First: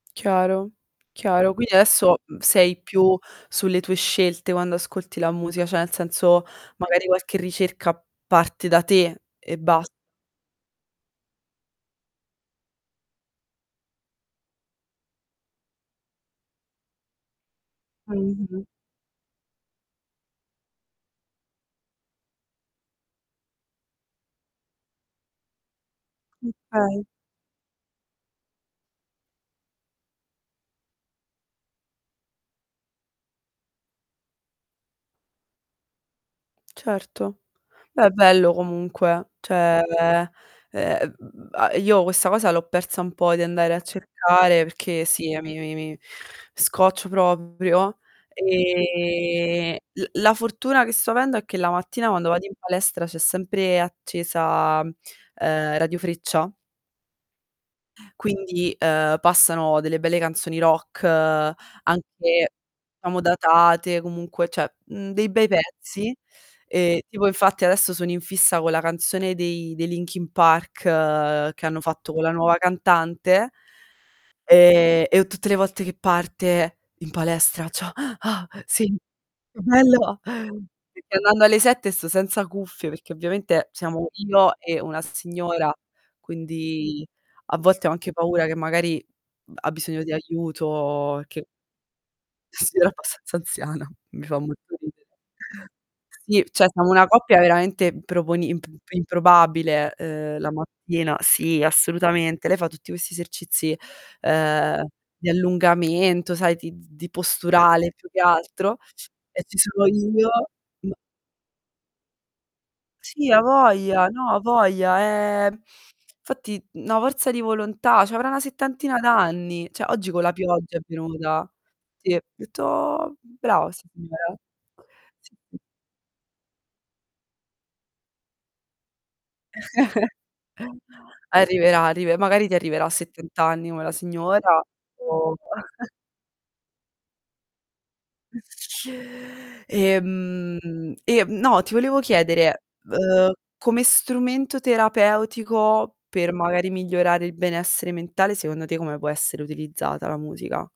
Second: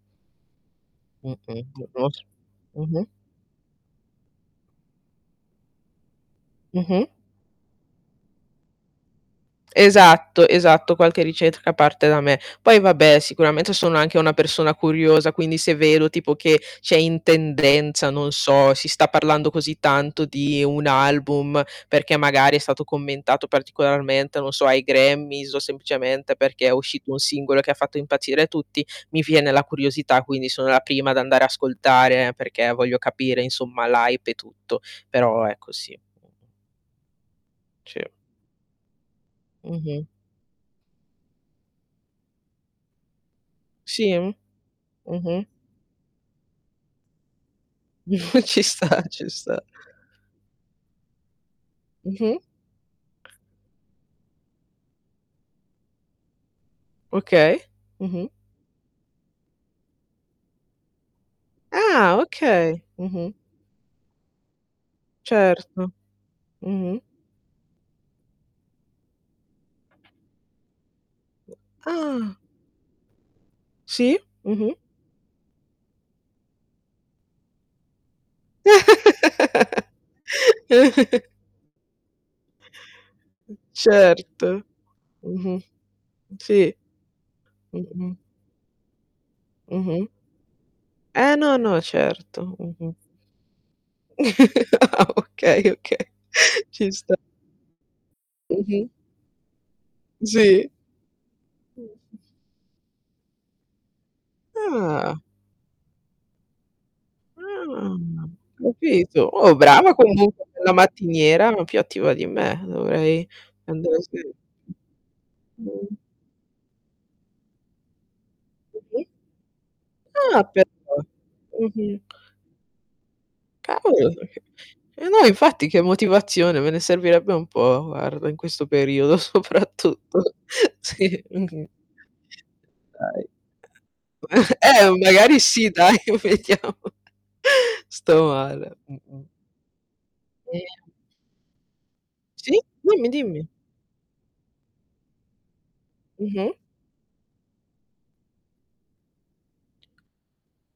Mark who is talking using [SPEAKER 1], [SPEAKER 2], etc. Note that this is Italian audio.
[SPEAKER 1] Chiaro, chiaro.
[SPEAKER 2] Mh-mh.
[SPEAKER 1] Quindi adesso
[SPEAKER 2] [unintelligible]
[SPEAKER 1] sei
[SPEAKER 2] Mh-mh.
[SPEAKER 1] più sulle tue scelte quando ascolti la musica, cioè nel senso, magari
[SPEAKER 2] Mh-mh.
[SPEAKER 1] qualche ricerca parte da te e basta.
[SPEAKER 2] Esatto, esatto, qualche ricerca parte da me. Poi vabbè, sicuramente sono anche una persona curiosa, quindi se vedo tipo che c'è in tendenza non
[SPEAKER 1] Mh-mh.
[SPEAKER 2] so, si sta parlando così tanto di un album, perché magari è stato commentato particolarmente, non so, ai Grammy's o semplicemente perché è
[SPEAKER 1] Okay.
[SPEAKER 2] uscito un singolo che ha fatto impazzire tutti, mi viene la curiosità, quindi sono la prima ad andare a ascoltare, perché voglio capire insomma l' hype e tutto. Però ecco sì. Mh.
[SPEAKER 1] Certo,
[SPEAKER 2] Sì.
[SPEAKER 1] beh, bello comunque, cioè
[SPEAKER 2] Mh-mh.
[SPEAKER 1] ehm m m m io questa cosa l'ho persa un po', di andare a
[SPEAKER 2] Sì e m
[SPEAKER 1] cercare, perché sì eh
[SPEAKER 2] mh-mh.
[SPEAKER 1] mi mi mi scoccio proprio,
[SPEAKER 2] Ci sta, ci sta.
[SPEAKER 1] e l la la fortuna che sto avendo è che la mattina quando
[SPEAKER 2] Mh-mh.
[SPEAKER 1] vado in palestra, c'è sempre accesa, ehm, Radio Freccia
[SPEAKER 2] Okay. Mh-mh.
[SPEAKER 1] quindi, ehm, passano delle belle canzoni rock,
[SPEAKER 2] Ah,
[SPEAKER 1] anche
[SPEAKER 2] okay.
[SPEAKER 1] diciamo
[SPEAKER 2] Mh-mh.
[SPEAKER 1] datate, comunque cioè, mhmm, dei bei
[SPEAKER 2] Certo.
[SPEAKER 1] pezzi,
[SPEAKER 2] Mh-mh.
[SPEAKER 1] e tipo infatti adesso sono in fissa con la canzone dei dei Linkin Park, che hanno fatto con la
[SPEAKER 2] Ah.
[SPEAKER 1] nuova cantante.
[SPEAKER 2] Sì. Mh-mh.
[SPEAKER 1] Ehm e ho tutte le volte che parte in palestra, cioè sì, bello. Andando alle 7 sto senza cuffie, perché
[SPEAKER 2] Mh,
[SPEAKER 1] ovviamente, siamo io
[SPEAKER 2] certo.
[SPEAKER 1] e una
[SPEAKER 2] Mh-mh.
[SPEAKER 1] signora,
[SPEAKER 2] Sì.
[SPEAKER 1] quindi a volte ho anche
[SPEAKER 2] Mh-mh.
[SPEAKER 1] paura che magari, mh, ha bisogno
[SPEAKER 2] Mh-mh.
[SPEAKER 1] di aiuto,
[SPEAKER 2] Eh,
[SPEAKER 1] che
[SPEAKER 2] no, no, certo.
[SPEAKER 1] è sì è
[SPEAKER 2] Mh-mh.
[SPEAKER 1] abbastanza anziana, mi fa molto ridere.
[SPEAKER 2] Ah, okay okay.
[SPEAKER 1] Sì, cioè siamo
[SPEAKER 2] Ci
[SPEAKER 1] una
[SPEAKER 2] sta.
[SPEAKER 1] coppia veramente improponi imp
[SPEAKER 2] Mh-mh.
[SPEAKER 1] improbabile, uhm, la
[SPEAKER 2] Sì.
[SPEAKER 1] mattina, sì
[SPEAKER 2] [unintelligible]
[SPEAKER 1] assolutamente. Lei fa tutti questi esercizi, ehm,
[SPEAKER 2] Ah.
[SPEAKER 1] di allungamento, sai di di posturale
[SPEAKER 2] Ah,
[SPEAKER 1] più che altro,
[SPEAKER 2] capito.
[SPEAKER 1] e
[SPEAKER 2] Oh,
[SPEAKER 1] ci sono
[SPEAKER 2] brava
[SPEAKER 1] io
[SPEAKER 2] comunque, bella
[SPEAKER 1] m
[SPEAKER 2] mattiniera, più attiva di me. Dovrei.
[SPEAKER 1] Sì,
[SPEAKER 2] Andare a
[SPEAKER 1] avoglia. No,
[SPEAKER 2] sve
[SPEAKER 1] avoglia. Eh,
[SPEAKER 2] mh.
[SPEAKER 1] 'nfatti na' forza di volontà, c'avrà una settantina
[SPEAKER 2] Mh-mh.
[SPEAKER 1] d'anni. Cioè oggi con la
[SPEAKER 2] Ah,
[SPEAKER 1] pioggia è
[SPEAKER 2] però.
[SPEAKER 1] venuta.
[SPEAKER 2] Mh-mh.
[SPEAKER 1] Sì, ho detto: "Brava
[SPEAKER 2] Cavolo.
[SPEAKER 1] signora"
[SPEAKER 2] [unintelligible] Eh no,
[SPEAKER 1] [unintelligible]
[SPEAKER 2] infatti, che motivazione, me ne servirebbe un po' guarda, in questo periodo soprattutto. Sì. Mh-mh.
[SPEAKER 1] Arriverà, arive magari ti arriverà a
[SPEAKER 2] Dai.
[SPEAKER 1] 70 anni, come la signora
[SPEAKER 2] Eh,
[SPEAKER 1] o
[SPEAKER 2] magari sì dai, vediamo, sto male. Mh-mh.
[SPEAKER 1] E,
[SPEAKER 2] Sì.
[SPEAKER 1] mhmm, ehm, no, ti volevo
[SPEAKER 2] Sì,
[SPEAKER 1] chiedere,
[SPEAKER 2] dimmi,
[SPEAKER 1] uhm,
[SPEAKER 2] dimmi.
[SPEAKER 1] come strumento terapeutico, per
[SPEAKER 2] Mh-mh.
[SPEAKER 1] magari migliorare il benessere mentale, secondo te come può essere utilizzata la musica?